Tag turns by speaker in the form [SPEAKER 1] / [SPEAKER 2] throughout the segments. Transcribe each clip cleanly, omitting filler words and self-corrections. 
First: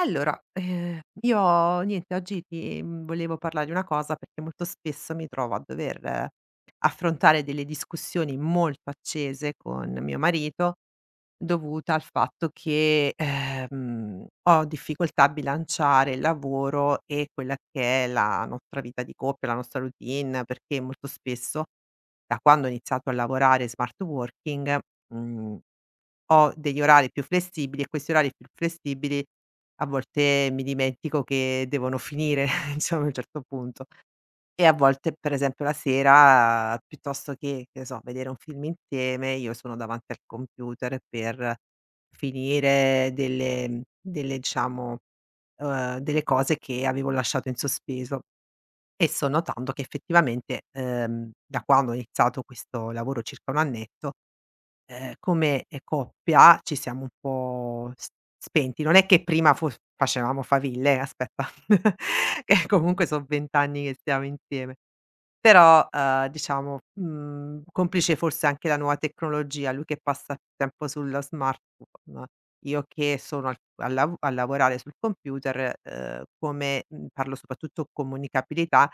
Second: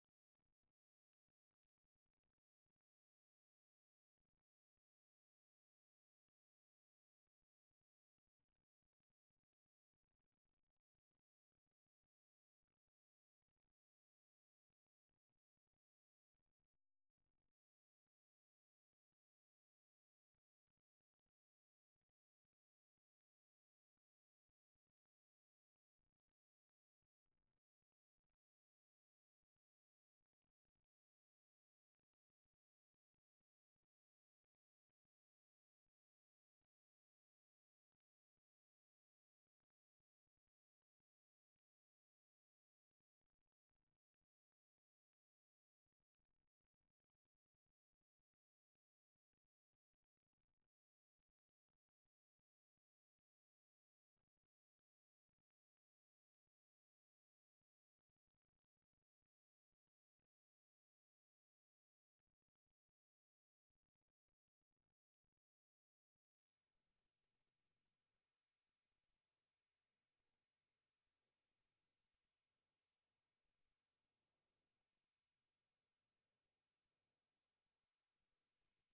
[SPEAKER 1] Allora, io niente oggi ti volevo parlare di una cosa perché molto spesso mi trovo a dover affrontare delle discussioni molto accese con mio marito, dovuta al fatto che, ho difficoltà a bilanciare il lavoro e quella che è la nostra vita di coppia, la nostra routine, perché molto spesso, da quando ho iniziato a lavorare smart working, mhmm ho degli orari più flessibili, e questi orari più flessibili a volte mi dimentico che devono finire, diciamo, a un certo punto. E a volte, per esempio, la sera, piuttosto che ne so, vedere un film insieme, io sono davanti al computer per finire delle diciamo, delle cose che avevo lasciato in sospeso. E sto notando che effettivamente da quando ho iniziato questo lavoro circa un annetto come, coppia ci siamo un po' s spenti. Non è che prima fo facevamo faville, aspetta, che comunque son 20 anni che stiamo insieme. Però, diciamo, complice forse anche la nuova tecnologia, lui che passa più tempo sullo smartphone, io che sono al a lavorare sul computer, come parlo soprattutto comunicabilità,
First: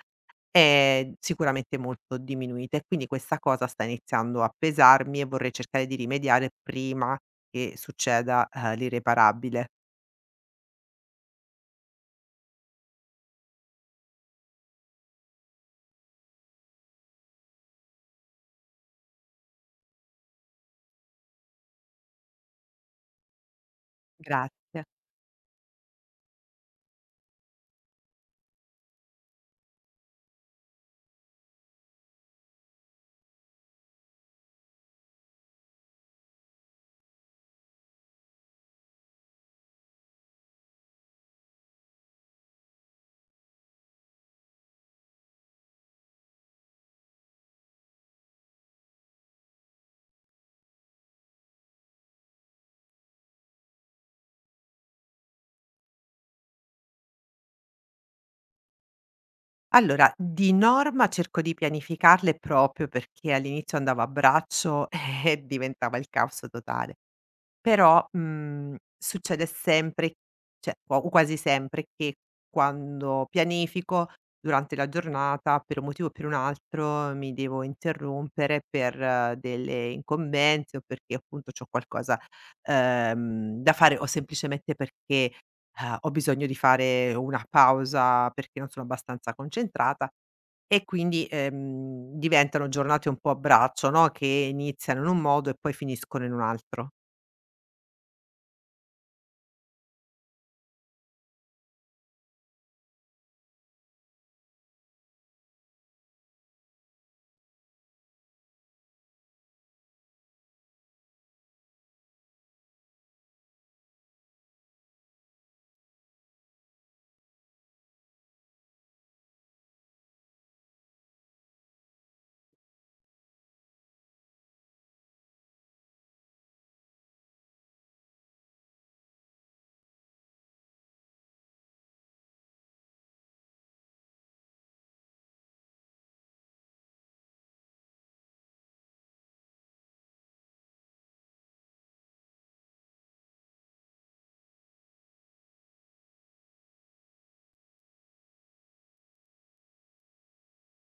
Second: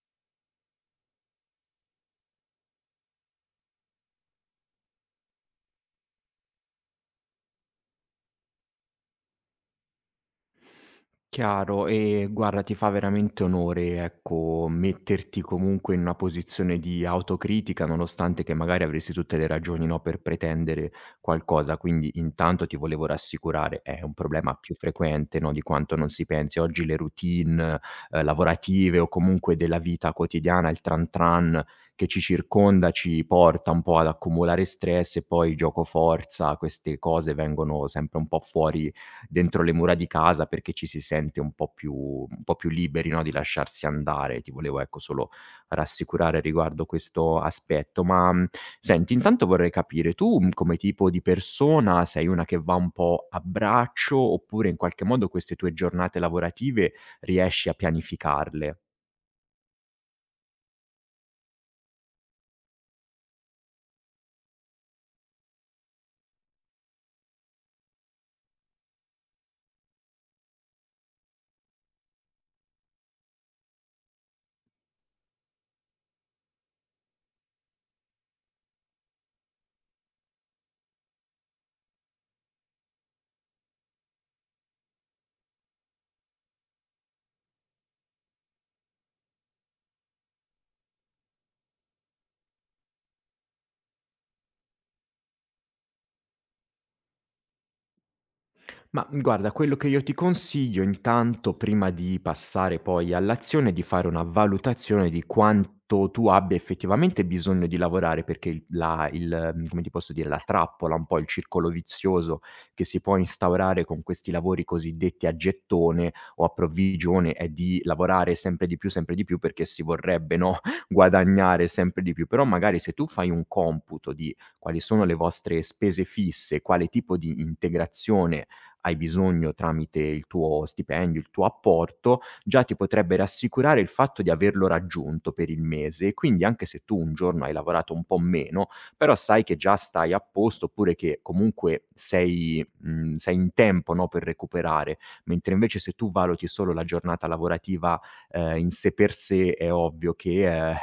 [SPEAKER 1] è sicuramente molto diminuita, e quindi questa cosa sta iniziando a pesarmi e vorrei cercare di rimediare prima che succeda, l'irreparabile.
[SPEAKER 2] Chiaro, e guarda ti fa veramente onore, ecco, metterti comunque in una posizione di autocritica, nonostante che magari avresti tutte le ragioni, no, per pretendere qualcosa. Quindi intanto ti volevo rassicurare, è un problema più
[SPEAKER 1] Grazie.
[SPEAKER 2] frequente, no, di quanto non si pensi. Oggi le routine, lavorative o comunque della vita quotidiana, il tran tran che ci circonda, ci porta un po' ad accumulare stress e poi giocoforza, queste cose vengono sempre un po' fuori dentro le mura di casa perché ci si sente un po' più liberi, no, di lasciarsi andare. Ti volevo, ecco, solo rassicurare riguardo questo aspetto. Ma, senti, intanto vorrei capire: tu, come tipo di persona sei una che va un po' a braccio, oppure in qualche modo queste tue giornate lavorative riesci a pianificarle?
[SPEAKER 1] Allora, di norma cerco di pianificarle proprio perché all'inizio andavo a braccio e diventava il caos totale. Però, succede sempre cioè o quasi sempre che quando pianifico durante la giornata, per un motivo o per un altro, mi devo interrompere per delle incombenze o perché appunto c'ho qualcosa, da fare o semplicemente perché, ho bisogno di fare una pausa perché non sono abbastanza concentrata e quindi, diventano giornate un po' a braccio, no, che iniziano in un modo e poi finiscono in un altro.
[SPEAKER 2] Ma, guarda, quello che io ti consiglio intanto, prima di passare poi all'azione, è di fare una valutazione di quanto tu abbia effettivamente bisogno di lavorare, perché il la il mhmm, come ti posso dire, la trappola, un po' il circolo vizioso che si può instaurare con questi lavori cosiddetti a gettone o a provvigione, è di lavorare sempre di più, perché si vorrebbe, no, guadagnare sempre di più. Però magari se tu fai un computo di quali sono le vostre spese fisse, quale tipo di integrazione hai bisogno tramite il tuo stipendio, il tuo apporto, già ti potrebbe rassicurare il fatto di averlo raggiunto per il mese e quindi anche se tu un giorno hai lavorato un po' meno, però sai che già stai a posto oppure che comunque sei in tempo, no, per recuperare. Mentre invece se tu valuti solo la giornata lavorativa, in sé per sé è ovvio che,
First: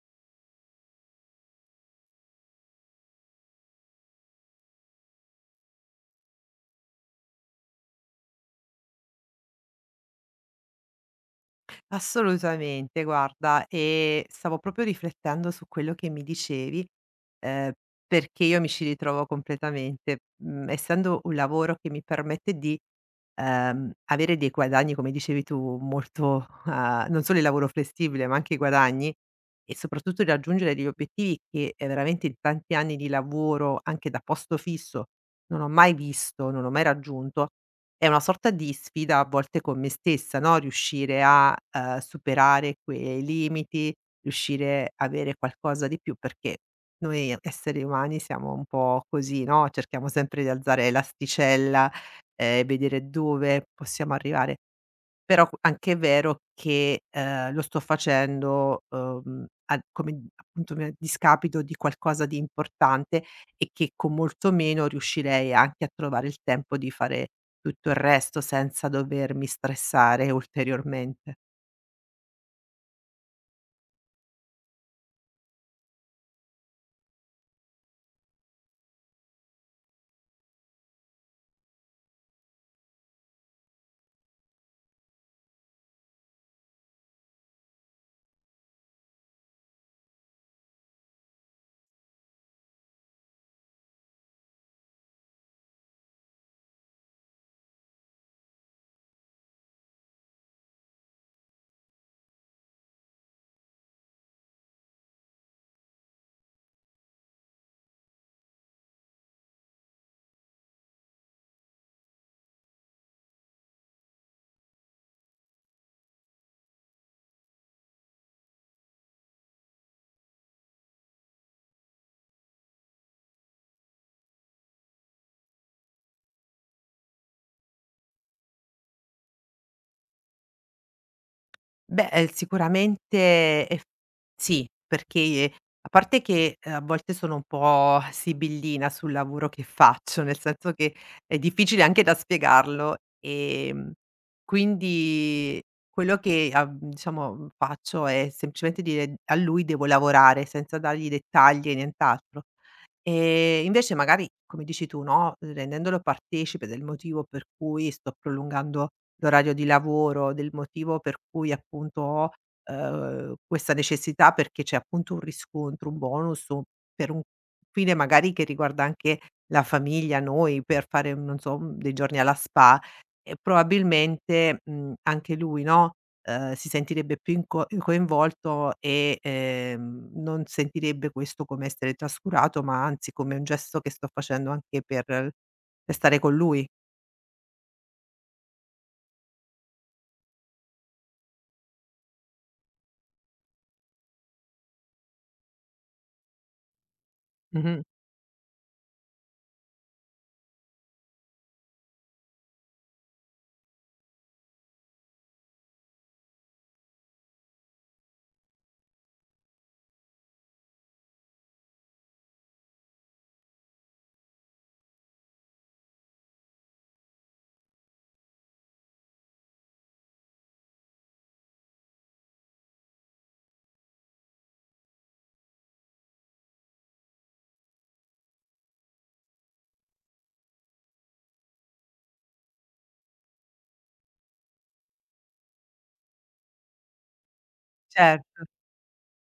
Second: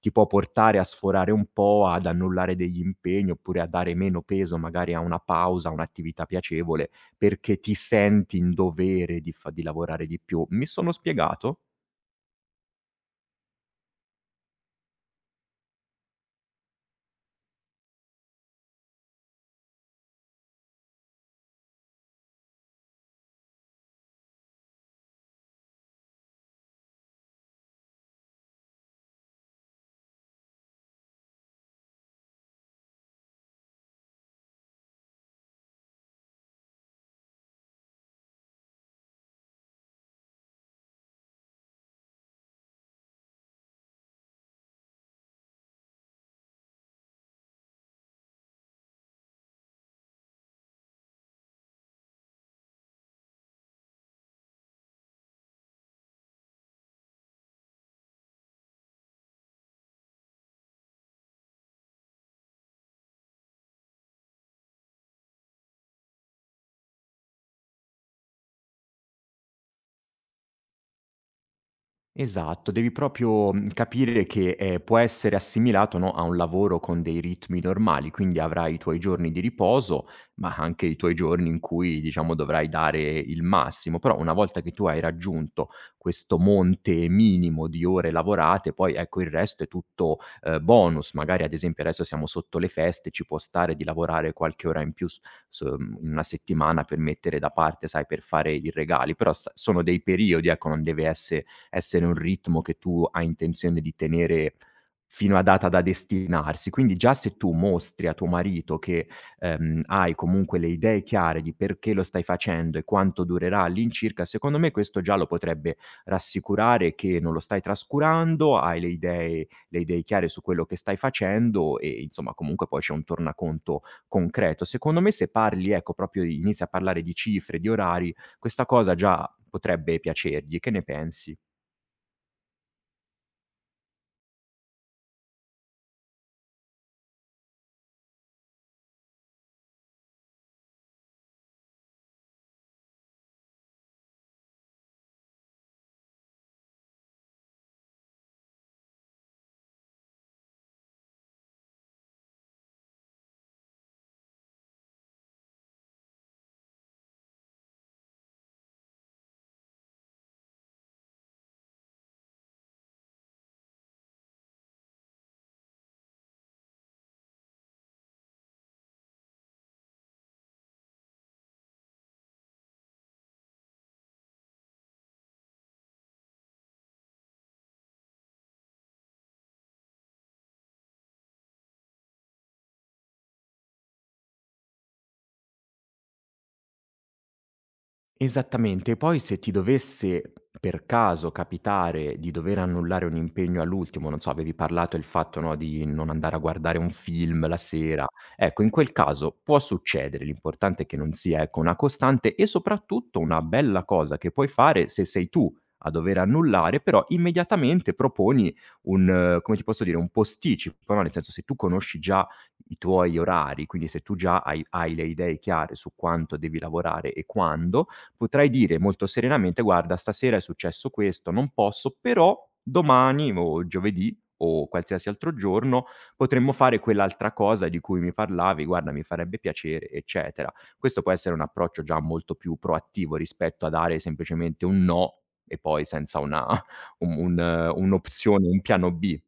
[SPEAKER 2] ti può portare a sforare un po', ad annullare degli impegni oppure a dare meno peso magari a una pausa, a un'attività piacevole perché ti senti in dovere di fa di lavorare di più. Mi sono spiegato?
[SPEAKER 1] Assolutamente, guarda, stavo proprio riflettendo su quello che mi dicevi, ehm, perché io mi ci ritrovo completamente. Mhmm, essendo un lavoro che mi permette di, avere dei guadagni, come dicevi tu, molto non solo il lavoro flessibile, ma anche i guadagni, e soprattutto di raggiungere degli obiettivi che, veramente in tanti anni di lavoro, anche da posto fisso, non ho mai visto, non ho mai raggiunto è una sorta di sfida a volte con me stessa, no, riuscire a, superare quei limiti, riuscire a avere qualcosa di più, perché noi esseri umani siamo un po' così, no, cerchiamo sempre di alzare l'asticella e vedere dove possiamo arrivare. Però q anche è vero che, lo sto facendo, a come d appunto mi a discapito di qualcosa di importante e che con molto meno riuscirei anche a trovare il tempo di fare tutto il resto senza dovermi stressare ulteriormente.
[SPEAKER 2] Esatto, devi proprio, capire che, può essere assimilato, no, a un lavoro con dei ritmi normali, quindi avrai i tuoi giorni di riposo, ma anche i tuoi giorni in cui, diciamo, dovrai dare il massimo. Però una volta che tu hai raggiunto questo monte minimo di ore lavorate, poi ecco il resto è tutto, bonus. Magari ad esempio adesso siamo sotto le feste, ci può stare di lavorare qualche ora in più in una settimana per mettere da parte, sai, per fare i regali, però sa sono dei periodi, ecco, non deve esse essere un ritmo che tu hai intenzione di tenere fino a data da destinarsi. Quindi già se tu mostri a tuo marito che, hai comunque le idee chiare di perché lo stai facendo e quanto durerà all'incirca, secondo me questo già lo potrebbe rassicurare che non lo stai trascurando, hai le idee chiare su quello che stai facendo e insomma comunque poi c'è un tornaconto concreto. Secondo me se parli, ecco, proprio inizi a parlare di cifre, di orari, questa cosa già potrebbe piacergli. Che ne pensi?
[SPEAKER 1] Beh, sicuramente eff sì, perché a parte che, a volte sono un po' sibillina sul lavoro che faccio, nel senso che è difficile anche da spiegarlo, quindi quello che a diciamo, faccio è semplicemente dire: "A lui devo lavorare", senza dargli dettagli e nient'altro. Invece magari, come dici tu, no, rendendolo partecipe del motivo per cui sto prolungando l'orario di lavoro, del motivo per cui appunto ho, questa necessità perché c'è appunto un riscontro, un bonus o per un fine magari che riguarda anche la famiglia, noi, per fare, non so, dei giorni alla spa e probabilmente, anche lui, no, si sentirebbe più in co coinvolto e, non sentirebbe questo come essere trascurato, ma anzi come un gesto che sto facendo anche per stare con lui.
[SPEAKER 2] Esattamente. Poi se ti dovesse per caso capitare di dover annullare un impegno all'ultimo, non so, avevi parlato il fatto, no, di non andare a guardare un film la
[SPEAKER 1] Mh-mh.
[SPEAKER 2] sera, ecco in quel caso può succedere, l'importante è che non sia, ecco, una costante e soprattutto una bella cosa che puoi fare se sei tu a dover annullare, però immediatamente proponi un come ti posso dire, un posticipo, no, nel senso se tu conosci già i tuoi orari, quindi se tu già hai le idee chiare su quanto devi lavorare e quando, potrai dire molto serenamente: "Guarda, stasera è successo questo, non posso, però domani o giovedì o qualsiasi altro giorno potremmo fare quell'altra cosa di cui mi parlavi, guarda mi farebbe piacere", eccetera. Questo può essere un approccio già molto più proattivo rispetto a dare semplicemente un no e poi senza una un
[SPEAKER 1] Certo.
[SPEAKER 2] un'opzione, un piano B.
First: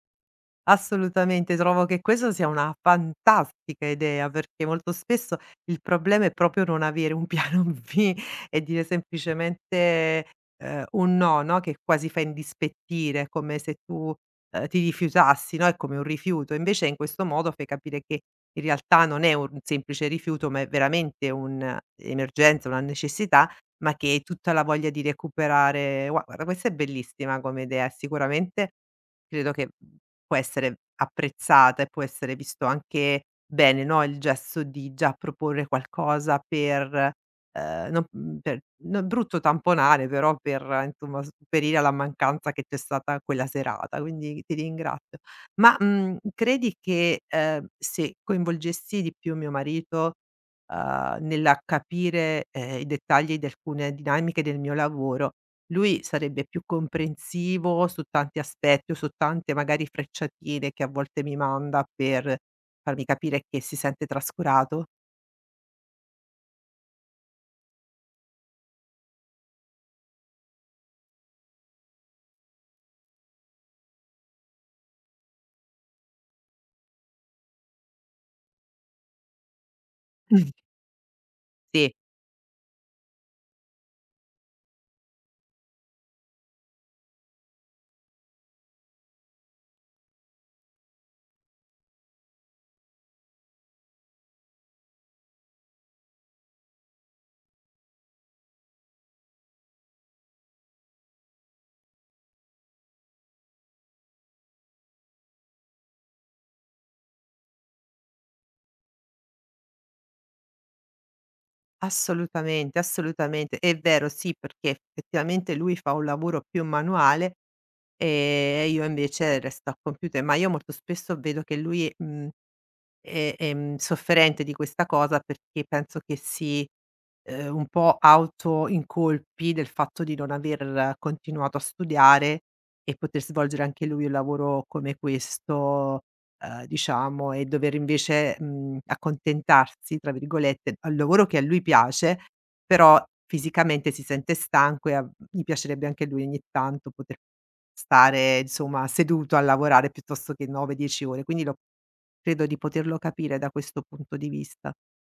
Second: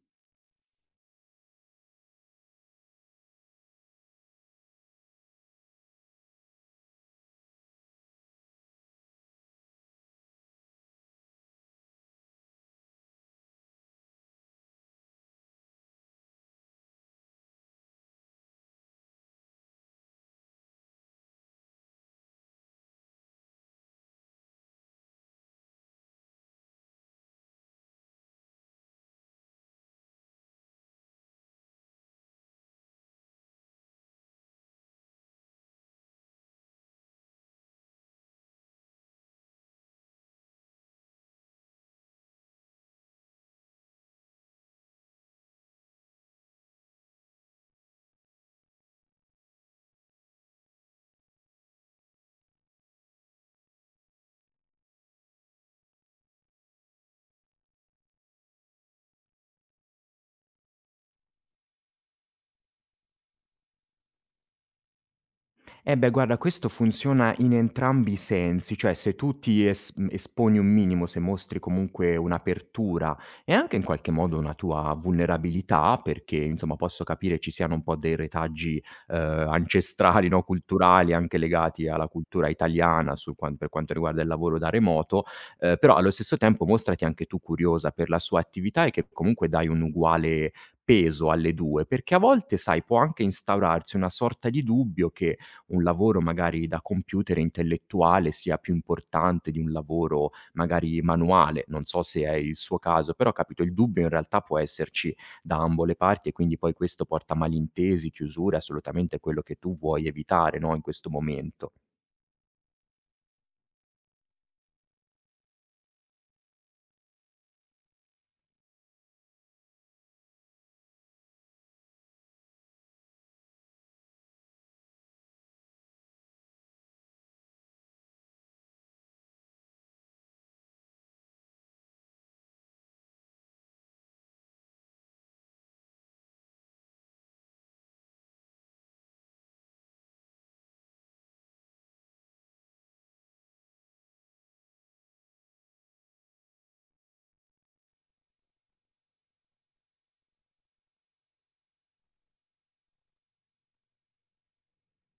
[SPEAKER 1] Assolutamente, trovo che questo sia una fantastica idea, perché molto spesso il problema è proprio non avere un piano B e dire semplicemente, un no, no, che quasi fa indispettire, come se tu, ti rifiutassi, no, è come un rifiuto. Invece in questo modo fai capire che in realtà non è un semplice rifiuto, ma è veramente un'emergenza, una necessità, ma che hai tutta la voglia di recuperare. Guarda, questa è bellissima come idea, sicuramente credo che può essere apprezzata e può essere visto anche bene, no, il gesto di già proporre qualcosa per, non per non brutto tamponare, però per insomma sopperire alla mancanza che c'è stata quella serata, quindi ti ringrazio. Ma, credi che, se coinvolgessi di più mio marito, nella capire, i dettagli di alcune dinamiche del mio lavoro lui sarebbe più comprensivo su tanti aspetti o su tante magari frecciatine che a volte mi manda per farmi capire che si sente trascurato?
[SPEAKER 2] Eh beh, guarda, questo funziona in entrambi i sensi, cioè se tu ti es mhmm, esponi un minimo, se mostri comunque un'apertura e anche in qualche modo una tua vulnerabilità, perché insomma posso capire ci siano un po' dei retaggi, ancestrali, no,
[SPEAKER 1] Mh.
[SPEAKER 2] culturali, anche legati
[SPEAKER 1] Sì,
[SPEAKER 2] alla cultura italiana sul quan per quanto riguarda il lavoro da remoto, però allo stesso tempo mostrati anche tu curiosa per la sua attività e che comunque dai un uguale peso alle 2, perché a volte, sai, può anche instaurarsi una sorta di dubbio che, un lavoro magari da computer intellettuale sia più importante di un lavoro magari manuale. Non so se è il suo caso, però capito il dubbio in realtà può esserci da ambo le parti e quindi poi questo porta a malintesi, chiusure, assolutamente è quello che tu vuoi evitare, no, in questo momento.
[SPEAKER 1] assolutamente, assolutamente. È vero, sì, perché effettivamente lui fa un lavoro più manuale, ehm, e io invece resto al computer, ma io molto spesso vedo che lui, mhmm sofferente di questa cosa perché penso che si, un po' autoincolpi del fatto di non aver continuato a studiare e poter svolgere anche lui un lavoro come questo, diciamo, e dover invece, "accontentarsi" tra virgolette, al lavoro che a lui piace, però fisicamente si sente stanco e a gli piacerebbe anche a lui ogni tanto poter stare, insomma, seduto a lavorare piuttosto che 9, 10 ore. Quindi l'ho Credo di poterlo capire da questo punto di vista.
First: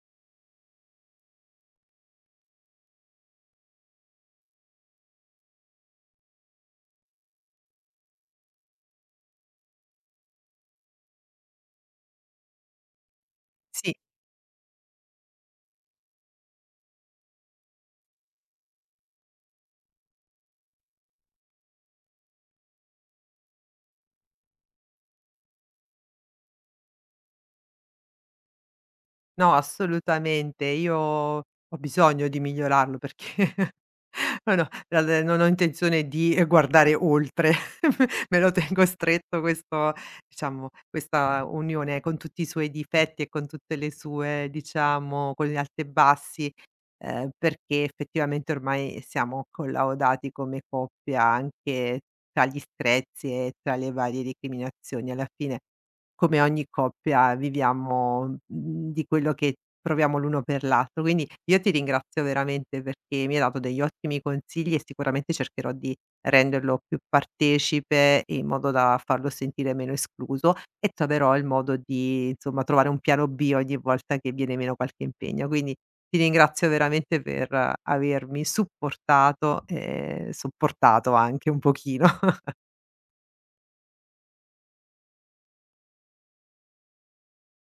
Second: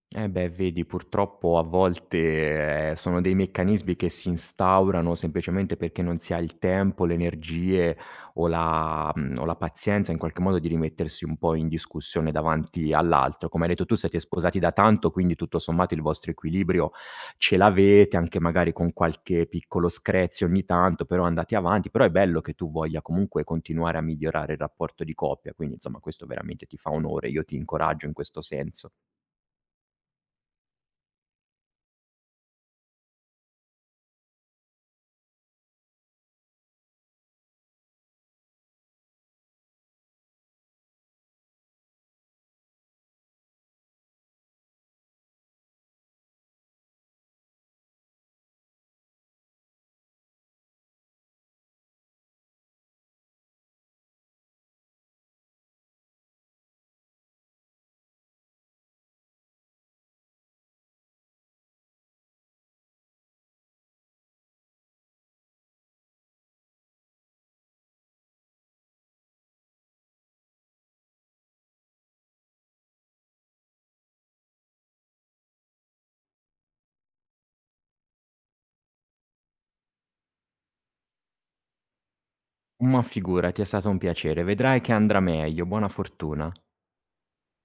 [SPEAKER 2] Eh beh, vedi, purtroppo a volte, sono dei meccanismi che si instaurano semplicemente perché non si ha il tempo, le energie o la pazienza in qualche modo di rimettersi un po' in discussione davanti all'altro. Come hai detto tu
[SPEAKER 1] Sì,
[SPEAKER 2] siete sposati da tanto, quindi tutto sommato il vostro equilibrio ce l'avete, anche magari con qualche piccolo screzio ogni tanto, però andate avanti. Però è bello che tu voglia comunque continuare a migliorare il rapporto di coppia, quindi insomma questo veramente ti fa onore, io ti incoraggio in questo senso.
[SPEAKER 1] no, assolutamente. Io ho bisogno di migliorarlo perché no, no, dal non ho intenzione di, guardare oltre. Me lo tengo stretto questo diciamo, questa unione con tutti i suoi difetti e con tutte le sue diciamo, con gli alti e bassi, perché effettivamente ormai siamo collaudati come coppia anche tra gli screzi e tra le varie recriminazioni. Alla fine come ogni coppia viviamo, di quello che proviamo l'uno per l'altro. Quindi io ti ringrazio veramente perché mi hai dato degli ottimi consigli e sicuramente cercherò di renderlo più partecipe in modo da farlo sentire meno escluso e troverò il modo di, insomma, trovare un piano B ogni volta che viene meno qualche impegno. Quindi ti ringrazio veramente per avermi supportato e sopportato anche un pochino.
[SPEAKER 2] Ma figurati, è stato un piacere. Vedrai che andrà meglio. Buona fortuna.